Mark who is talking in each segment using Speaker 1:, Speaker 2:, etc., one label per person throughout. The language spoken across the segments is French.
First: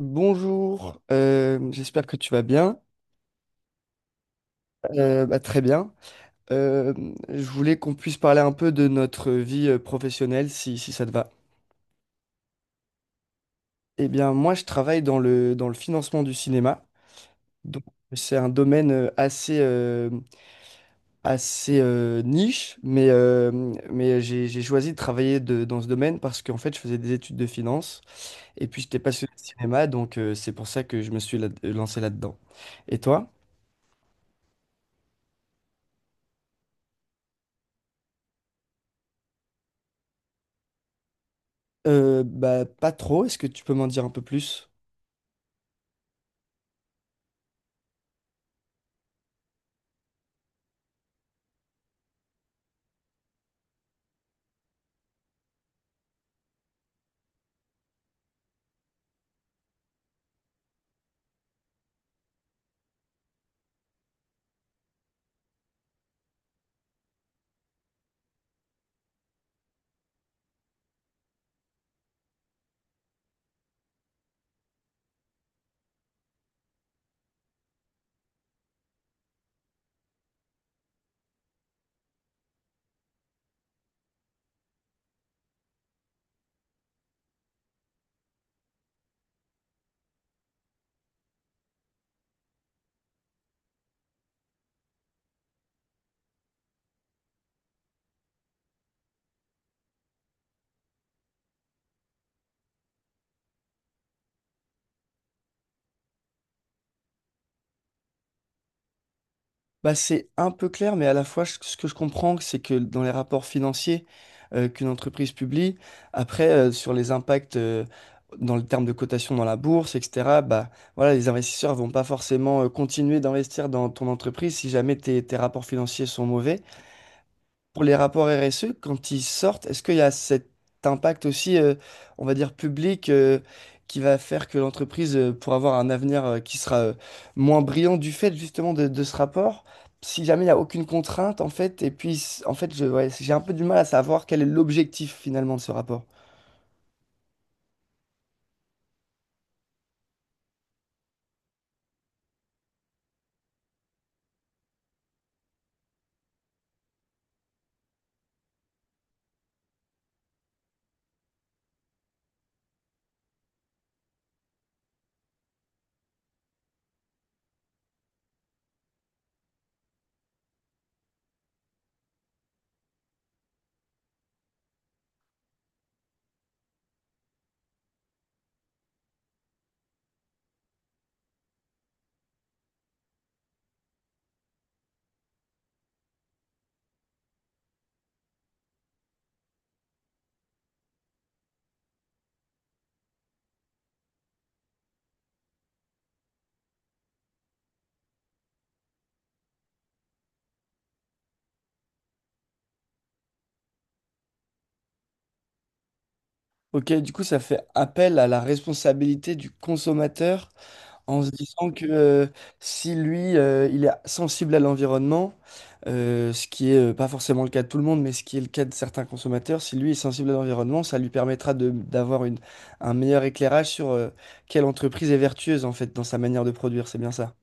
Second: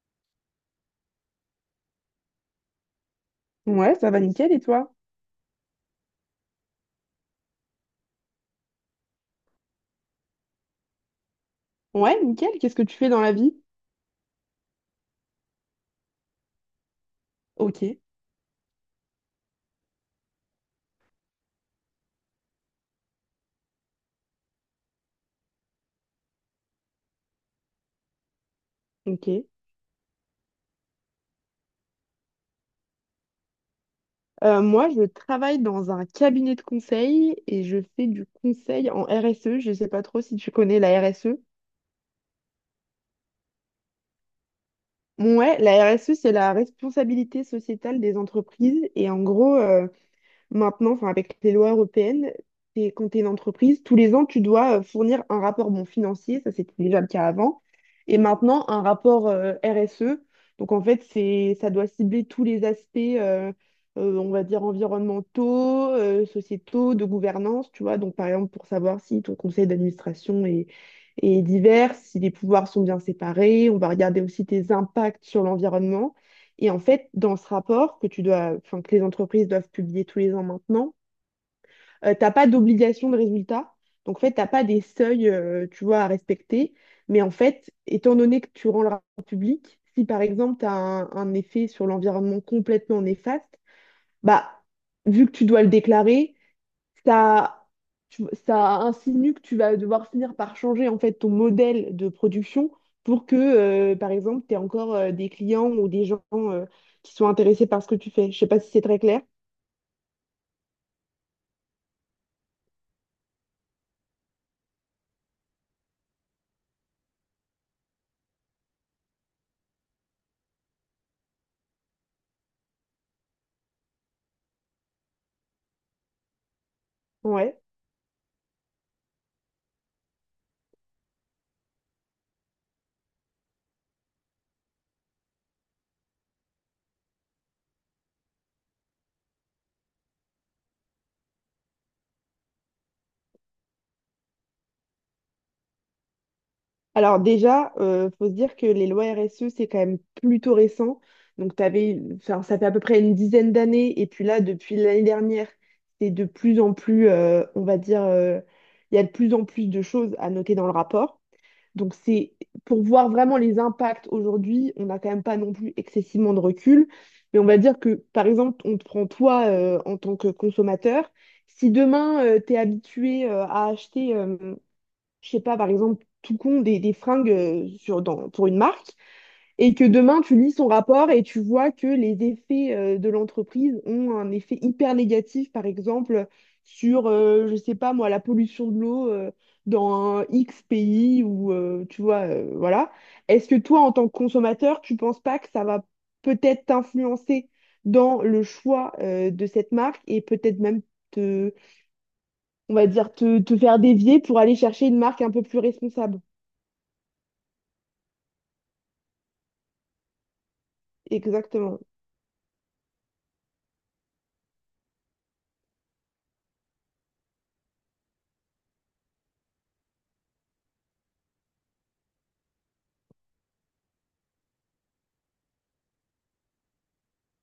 Speaker 1: Bonjour, j'espère que tu vas bien.
Speaker 2: Ouais, ça va nickel et toi?
Speaker 1: Bah, très bien. Euh, je voulais qu'on puisse parler un peu de notre vie professionnelle, si ça te va.
Speaker 2: Ouais, nickel. Qu'est-ce que tu fais dans la vie?
Speaker 1: Eh bien, moi, je travaille dans le financement du cinéma. Donc,
Speaker 2: Ok,
Speaker 1: c'est un domaine assez niche, mais j'ai choisi de travailler dans ce domaine parce qu'en fait, je faisais des études de finance et puis j'étais
Speaker 2: ok.
Speaker 1: passionné de cinéma, donc c'est pour ça que je me suis lancé là-dedans. Et toi?
Speaker 2: Moi, je travaille dans un cabinet de conseil et je fais du conseil en RSE. Je sais pas trop si tu connais la RSE.
Speaker 1: Bah, pas trop. Est-ce que tu peux m'en dire un peu plus?
Speaker 2: Ouais, la RSE, c'est la responsabilité sociétale des entreprises. Et en gros, maintenant, enfin, avec les lois européennes, quand tu es une entreprise, tous les ans, tu dois fournir un rapport bon, financier, ça c'était déjà le cas avant, et maintenant un rapport RSE. Donc en fait, ça doit cibler tous les aspects, on va dire, environnementaux, sociétaux, de gouvernance, tu vois. Donc par exemple, pour savoir si ton conseil est divers, si les pouvoirs sont bien séparés, on va regarder aussi tes impacts sur l'environnement. Et en fait, dans ce rapport que tu dois, enfin, que les entreprises doivent publier tous les ans maintenant, t'as pas d'obligation de résultat. Donc, en fait, t'as pas des seuils, tu vois, à respecter. Mais en fait, étant donné que tu rends le rapport public, si par exemple, tu as un effet sur l'environnement complètement néfaste, bah, vu que tu dois le déclarer, ça, ça insinue que tu vas devoir finir par changer en fait ton modèle de production pour que, par exemple, tu aies encore des clients ou des gens qui sont intéressés par ce que tu fais. Je sais pas si c'est très clair.
Speaker 1: Bah, c'est un peu clair, mais à la fois, ce que je comprends, c'est que dans les rapports financiers qu'une entreprise publie, après, sur les impacts dans le terme de cotation dans la bourse, etc., bah, voilà, les investisseurs vont pas forcément continuer d'investir dans ton entreprise si jamais tes rapports financiers sont mauvais.
Speaker 2: Ouais.
Speaker 1: Pour les rapports RSE, quand ils sortent, est-ce qu'il y a cet impact aussi, on va dire, public, qui va faire que l'entreprise, pour avoir un avenir, qui sera, moins brillant du fait justement de ce rapport, si jamais il n'y a aucune contrainte, en fait, et puis, en fait, ouais, j'ai un peu du mal à savoir quel est l'objectif finalement de ce rapport.
Speaker 2: Alors déjà, faut se dire que les lois RSE, c'est quand même plutôt récent. Donc t'avais, enfin, ça fait à peu près une dizaine d'années. Et puis là, depuis l'année dernière, c'est de plus en plus, on va dire, il y a de plus en plus de choses à noter dans le rapport. Donc c'est pour voir vraiment les impacts aujourd'hui, on n'a quand même pas non plus excessivement de recul. Mais on va dire que, par exemple, on te prend toi en tant que consommateur. Si demain, tu es habitué à acheter je sais pas, par exemple, tout con des fringues pour une marque, et que demain tu lis son rapport et tu vois que les effets de l'entreprise ont un effet hyper négatif, par exemple, sur, je sais pas moi, la pollution de l'eau dans un X pays ou, tu vois, voilà. Est-ce que toi, en tant que consommateur, tu penses pas que ça va peut-être t'influencer dans le choix de cette marque et peut-être même te, on va dire, te faire dévier pour aller chercher une marque un peu plus responsable?
Speaker 1: Ok, du coup, ça fait appel à la responsabilité du consommateur en se disant
Speaker 2: Exactement.
Speaker 1: que si lui, il est sensible à l'environnement, ce qui est pas forcément le cas de tout le monde, mais ce qui est le cas de certains consommateurs, si lui est sensible à l'environnement, ça lui permettra d'avoir un meilleur éclairage sur quelle entreprise est vertueuse en fait dans sa manière de produire, c'est bien ça.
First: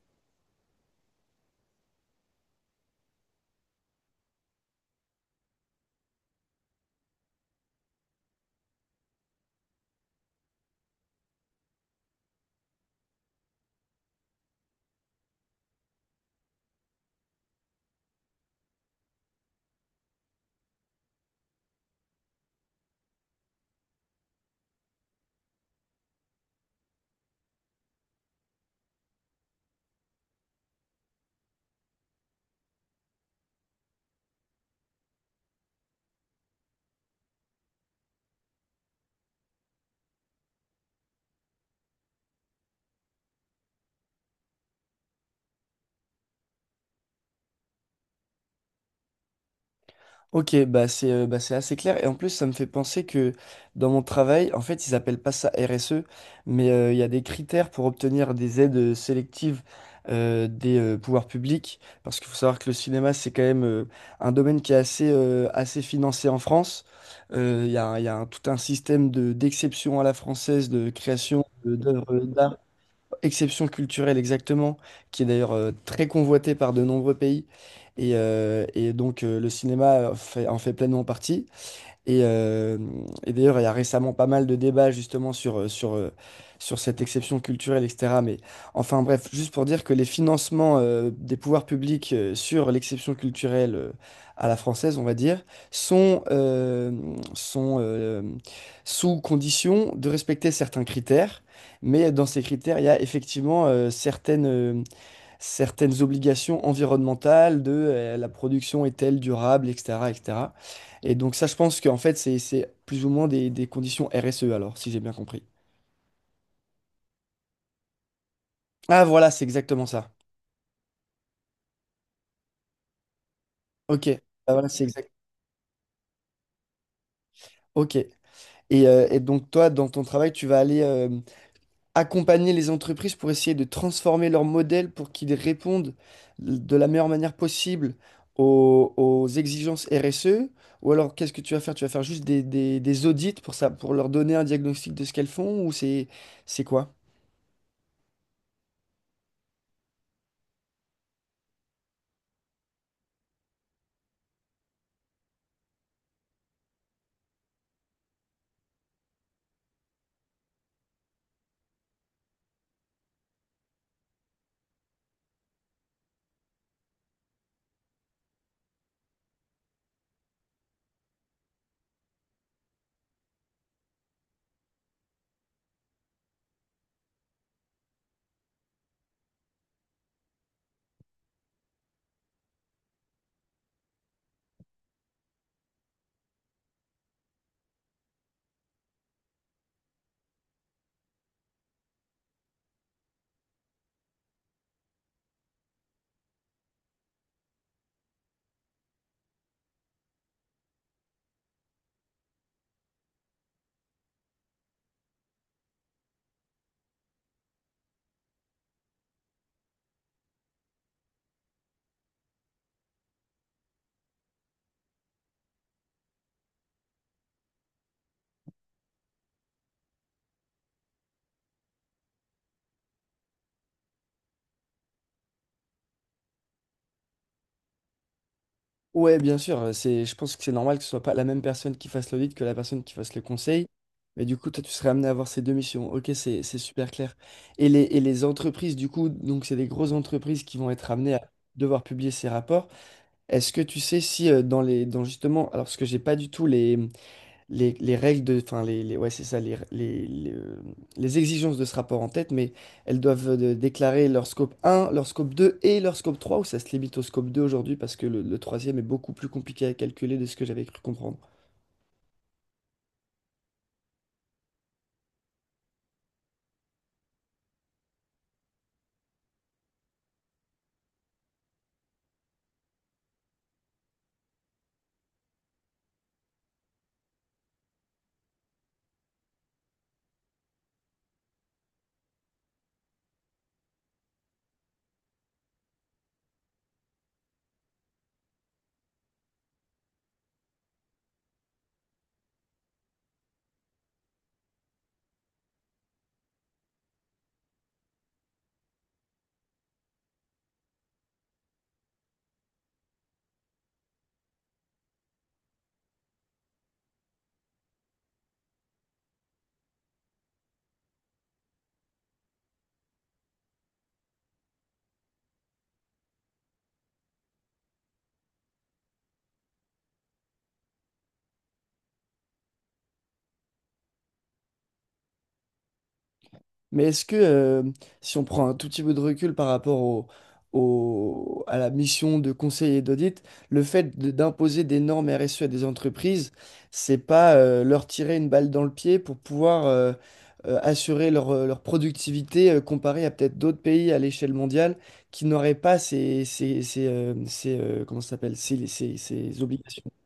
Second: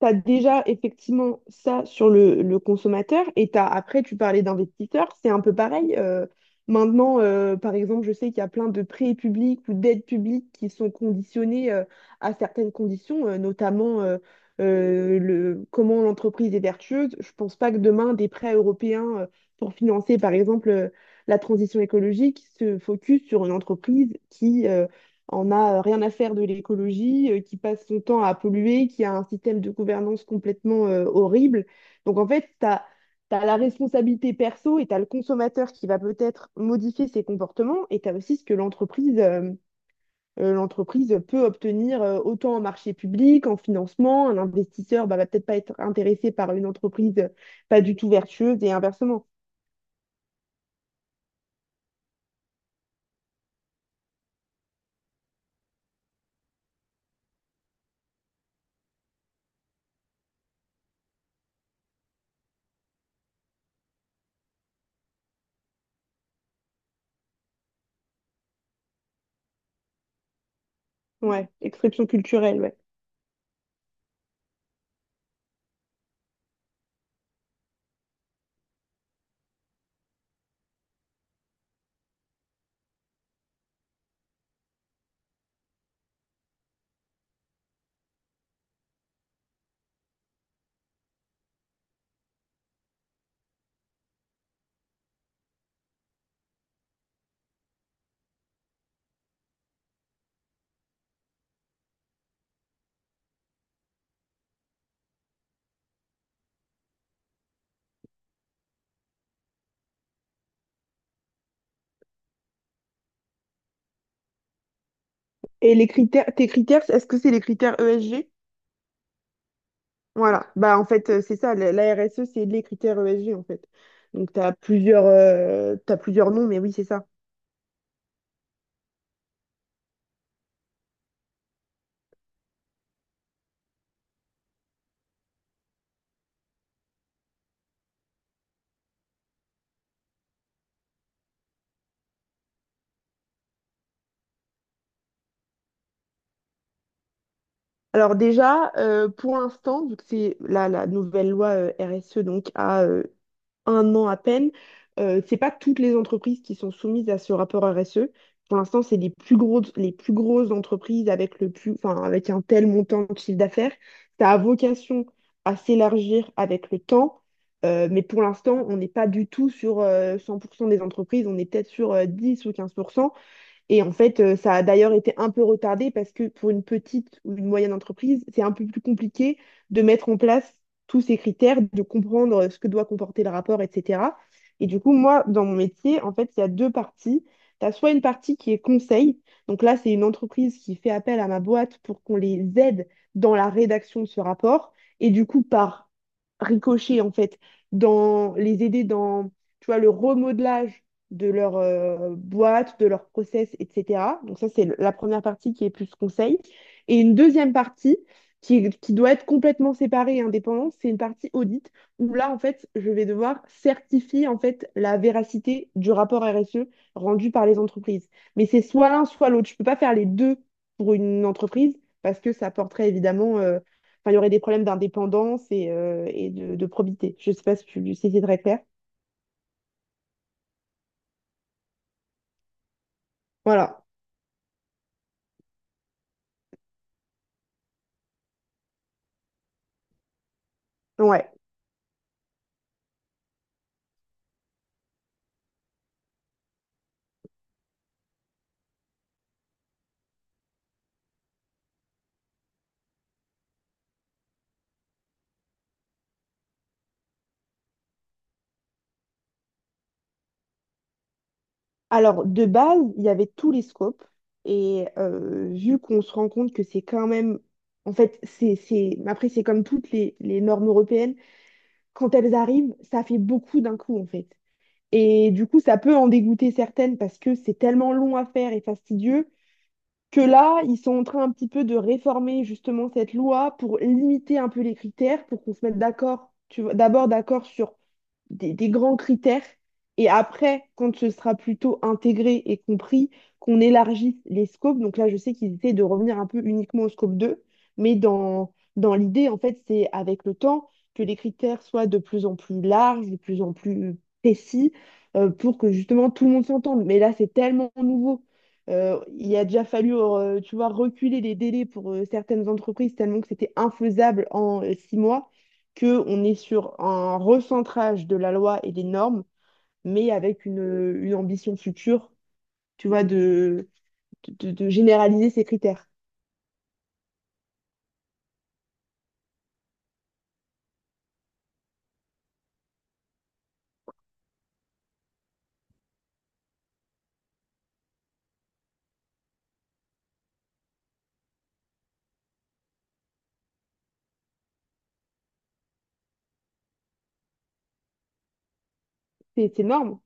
Speaker 2: Tu as déjà effectivement ça sur le consommateur et t'as, après, tu parlais d'investisseurs, c'est un peu pareil. Par exemple, je sais qu'il y a plein de prêts publics ou d'aides publiques qui sont conditionnés à certaines conditions, comment l'entreprise est vertueuse. Je pense pas que demain, des prêts européens pour financer, par exemple, la transition écologique se focus sur une entreprise qui on a rien à faire de l'écologie, qui passe son temps à polluer, qui a un système de gouvernance complètement horrible. Donc en fait, tu as la responsabilité perso et tu as le consommateur qui va peut-être modifier ses comportements et tu as aussi ce que l'entreprise peut obtenir autant en marché public, en financement. Un investisseur bah, va peut-être pas être intéressé par une entreprise pas du tout vertueuse et inversement.
Speaker 1: Ok, bah c'est assez clair. Et en plus, ça me fait penser que dans mon travail, en fait, ils appellent pas ça RSE, mais il y a des critères pour obtenir des aides sélectives des pouvoirs publics. Parce qu'il faut savoir que le cinéma, c'est quand même un domaine qui est assez financé en France. Il y a, un- il y a un- Tout un système d'exception à la française, de création
Speaker 2: Ouais, expression
Speaker 1: d'œuvres d'art.
Speaker 2: culturelle, ouais.
Speaker 1: Exception culturelle, exactement, qui est d'ailleurs très convoitée par de nombreux pays. Et donc le cinéma en fait pleinement partie. Et, euh, et d'ailleurs, il y a récemment pas mal de débats justement sur cette exception culturelle, etc. Mais enfin bref, juste pour dire que les financements des pouvoirs publics sur l'exception culturelle à la française, on va dire, sont, euh, sont sous condition de respecter certains critères. Mais dans ces critères, il y a effectivement certaines obligations environnementales de la production est-elle durable, etc., etc. Et cetera. Et donc ça, je pense qu'en fait, c'est plus ou moins des conditions RSE, alors, si j'ai bien compris.
Speaker 2: Et les critères, tes critères, est-ce que c'est les critères ESG?
Speaker 1: Ah voilà, c'est exactement ça.
Speaker 2: Voilà, bah en fait, c'est ça, la RSE, c'est les critères ESG en fait.
Speaker 1: Ok.
Speaker 2: Donc tu
Speaker 1: Ah,
Speaker 2: as
Speaker 1: voilà, c'est
Speaker 2: plusieurs,
Speaker 1: exact.
Speaker 2: t'as plusieurs noms, mais oui, c'est ça.
Speaker 1: Ok. Et donc toi, dans ton travail, tu vas aller, accompagner les entreprises pour essayer de transformer leur modèle pour qu'ils répondent de la meilleure manière possible aux exigences RSE? Ou alors, qu'est-ce que tu vas faire? Tu vas faire juste des audits pour ça, pour leur donner un diagnostic de ce qu'elles font ou c'est quoi?
Speaker 2: Alors déjà, pour l'instant, vu que c'est la nouvelle loi RSE, donc à un an à peine. C'est pas toutes les entreprises qui sont soumises à ce rapport RSE. Pour l'instant, c'est les plus grosses entreprises avec le plus, enfin, avec un tel montant de chiffre d'affaires. Ça a vocation à s'élargir avec le temps. Mais pour l'instant, on n'est pas du tout sur 100% des entreprises, on est peut-être sur 10 ou 15%. Et en fait, ça a d'ailleurs été un peu retardé parce que pour une petite ou une moyenne entreprise, c'est un peu plus compliqué de mettre en place tous ces critères, de comprendre ce que doit comporter le rapport, etc. Et du coup, moi, dans mon métier, en fait, il y a deux parties. Tu as soit une partie qui est conseil. Donc là, c'est une entreprise qui fait appel à ma boîte pour qu'on les aide dans la rédaction de ce rapport. Et du coup, par ricochet, en fait, dans les aider dans, tu vois, le remodelage de leur boîte, de leur process, etc. Donc ça, c'est la première partie qui est plus conseil. Et une deuxième partie qui doit être complètement séparée et indépendante, c'est une partie audit où là, en fait, je vais devoir certifier en fait la véracité du rapport RSE rendu par les entreprises. Mais c'est soit l'un, soit l'autre. Je ne peux pas faire les deux pour une entreprise parce que ça porterait évidemment enfin, il y aurait des problèmes d'indépendance et, de probité. Je ne sais pas si c'est très clair.
Speaker 1: Ouais, bien sûr, je pense que c'est normal que ce soit pas la même personne qui fasse l'audit que la personne qui fasse le conseil.
Speaker 2: Voilà.
Speaker 1: Mais du coup, toi, tu serais amené à avoir ces deux missions. Ok, c'est super clair. Et les entreprises, du coup, donc c'est des grosses entreprises qui vont être amenées à
Speaker 2: Ouais.
Speaker 1: devoir publier ces rapports. Est-ce que tu sais si dans justement alors parce que j'ai pas du tout les les règles de enfin les- ouais, c'est ça, les exigences de ce rapport en tête mais elles doivent déclarer leur scope 1 leur scope 2 et leur scope 3 ou ça se limite au scope 2 aujourd'hui parce que le troisième est beaucoup plus compliqué à calculer de ce que j'avais cru comprendre.
Speaker 2: Alors, de base, il y avait tous les scopes. Et vu qu'on se rend compte que c'est quand même, en fait, c'est, après, c'est comme toutes les normes européennes. Quand elles arrivent, ça fait beaucoup d'un coup, en fait. Et du coup, ça peut en dégoûter certaines parce que c'est tellement long à faire et fastidieux que là, ils sont en train un petit peu de réformer justement cette loi pour limiter un peu les critères, pour qu'on se mette d'accord, tu vois, d'abord d'accord sur des grands critères. Et après, quand ce sera plutôt intégré et compris, qu'on élargisse les scopes. Donc là, je sais qu'ils essaient de revenir un peu uniquement au scope 2 mais dans l'idée, en fait, c'est avec le temps que les critères soient de plus en plus larges, de plus en plus précis, pour que justement tout le monde s'entende. Mais là, c'est tellement nouveau. Il a déjà fallu, tu vois, reculer les délais pour certaines entreprises tellement que c'était infaisable en 6 mois qu'on est sur un recentrage de la loi et des normes, mais avec une ambition future, tu vois, de généraliser ces critères.
Speaker 1: Mais est-ce que, si on prend un tout petit peu de recul par rapport à la mission de conseiller d'audit, le fait d'imposer des normes RSE à des entreprises, c'est pas leur tirer une balle dans le pied pour pouvoir assurer leur productivité comparée à peut-être d'autres pays à l'échelle mondiale qui n'auraient pas comment ça s'appelle, ces
Speaker 2: C'est
Speaker 1: obligations?
Speaker 2: énorme.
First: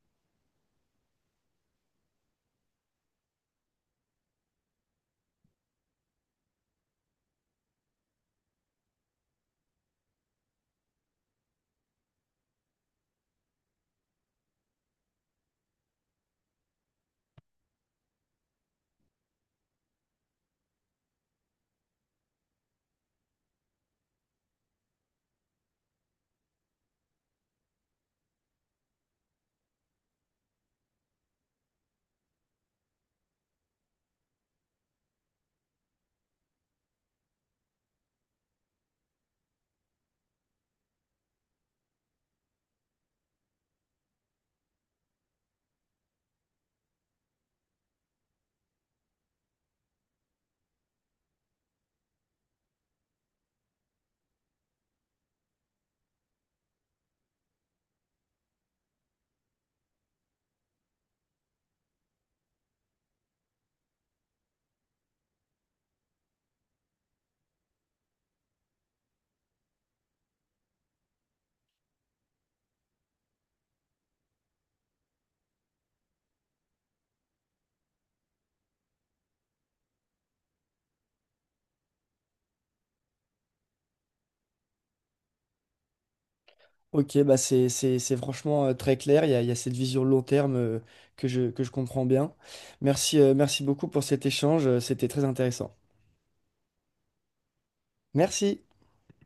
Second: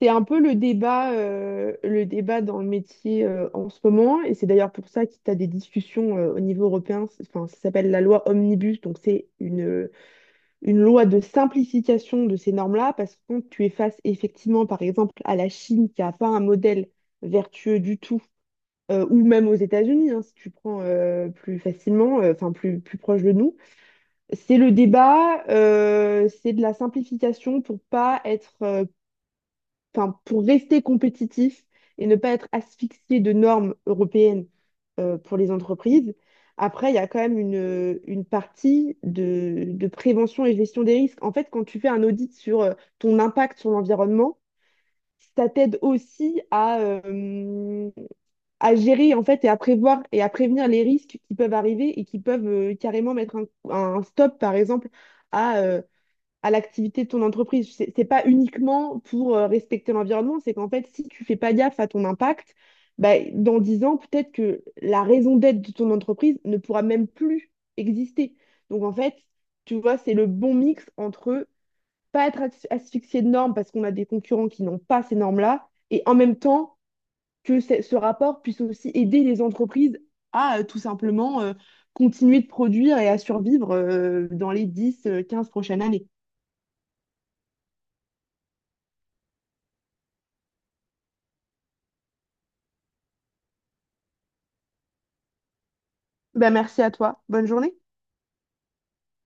Speaker 2: C'est un peu le débat dans le métier en ce moment, et c'est d'ailleurs pour ça que tu as des discussions au niveau européen. Enfin, ça s'appelle la loi Omnibus, donc c'est une loi de simplification de ces normes-là, parce que quand tu es face effectivement, par exemple, à la Chine qui n'a pas un modèle vertueux du tout, ou même aux États-Unis, hein, si tu prends enfin plus proche de nous, c'est le débat, c'est de la simplification pour pas être enfin, pour rester compétitif et ne pas être asphyxié de normes européennes pour les entreprises. Après, il y a quand même une partie de prévention et gestion des risques. En fait, quand tu fais un audit sur ton impact sur l'environnement, ça t'aide aussi à gérer en fait et à prévoir et à prévenir les risques qui peuvent arriver et qui peuvent carrément mettre un stop, par exemple, à euh, à l'activité de ton entreprise. C'est pas uniquement pour respecter l'environnement, c'est qu'en fait, si tu fais pas gaffe à ton impact, bah, dans 10 ans, peut-être que la raison d'être de ton entreprise ne pourra même plus exister. Donc en fait, tu vois, c'est le bon mix entre pas être asphyxié de normes parce qu'on a des concurrents qui n'ont pas ces normes-là, et en même temps que ce rapport puisse aussi aider les entreprises à tout simplement continuer de produire et à survivre dans les 10, 15 prochaines années.
Speaker 1: Ok, bah c'est franchement très clair. Il y a cette vision long terme que je comprends bien. Merci beaucoup pour cet échange. C'était très intéressant.
Speaker 2: Ben, merci à toi. Bonne journée.
Speaker 1: Merci.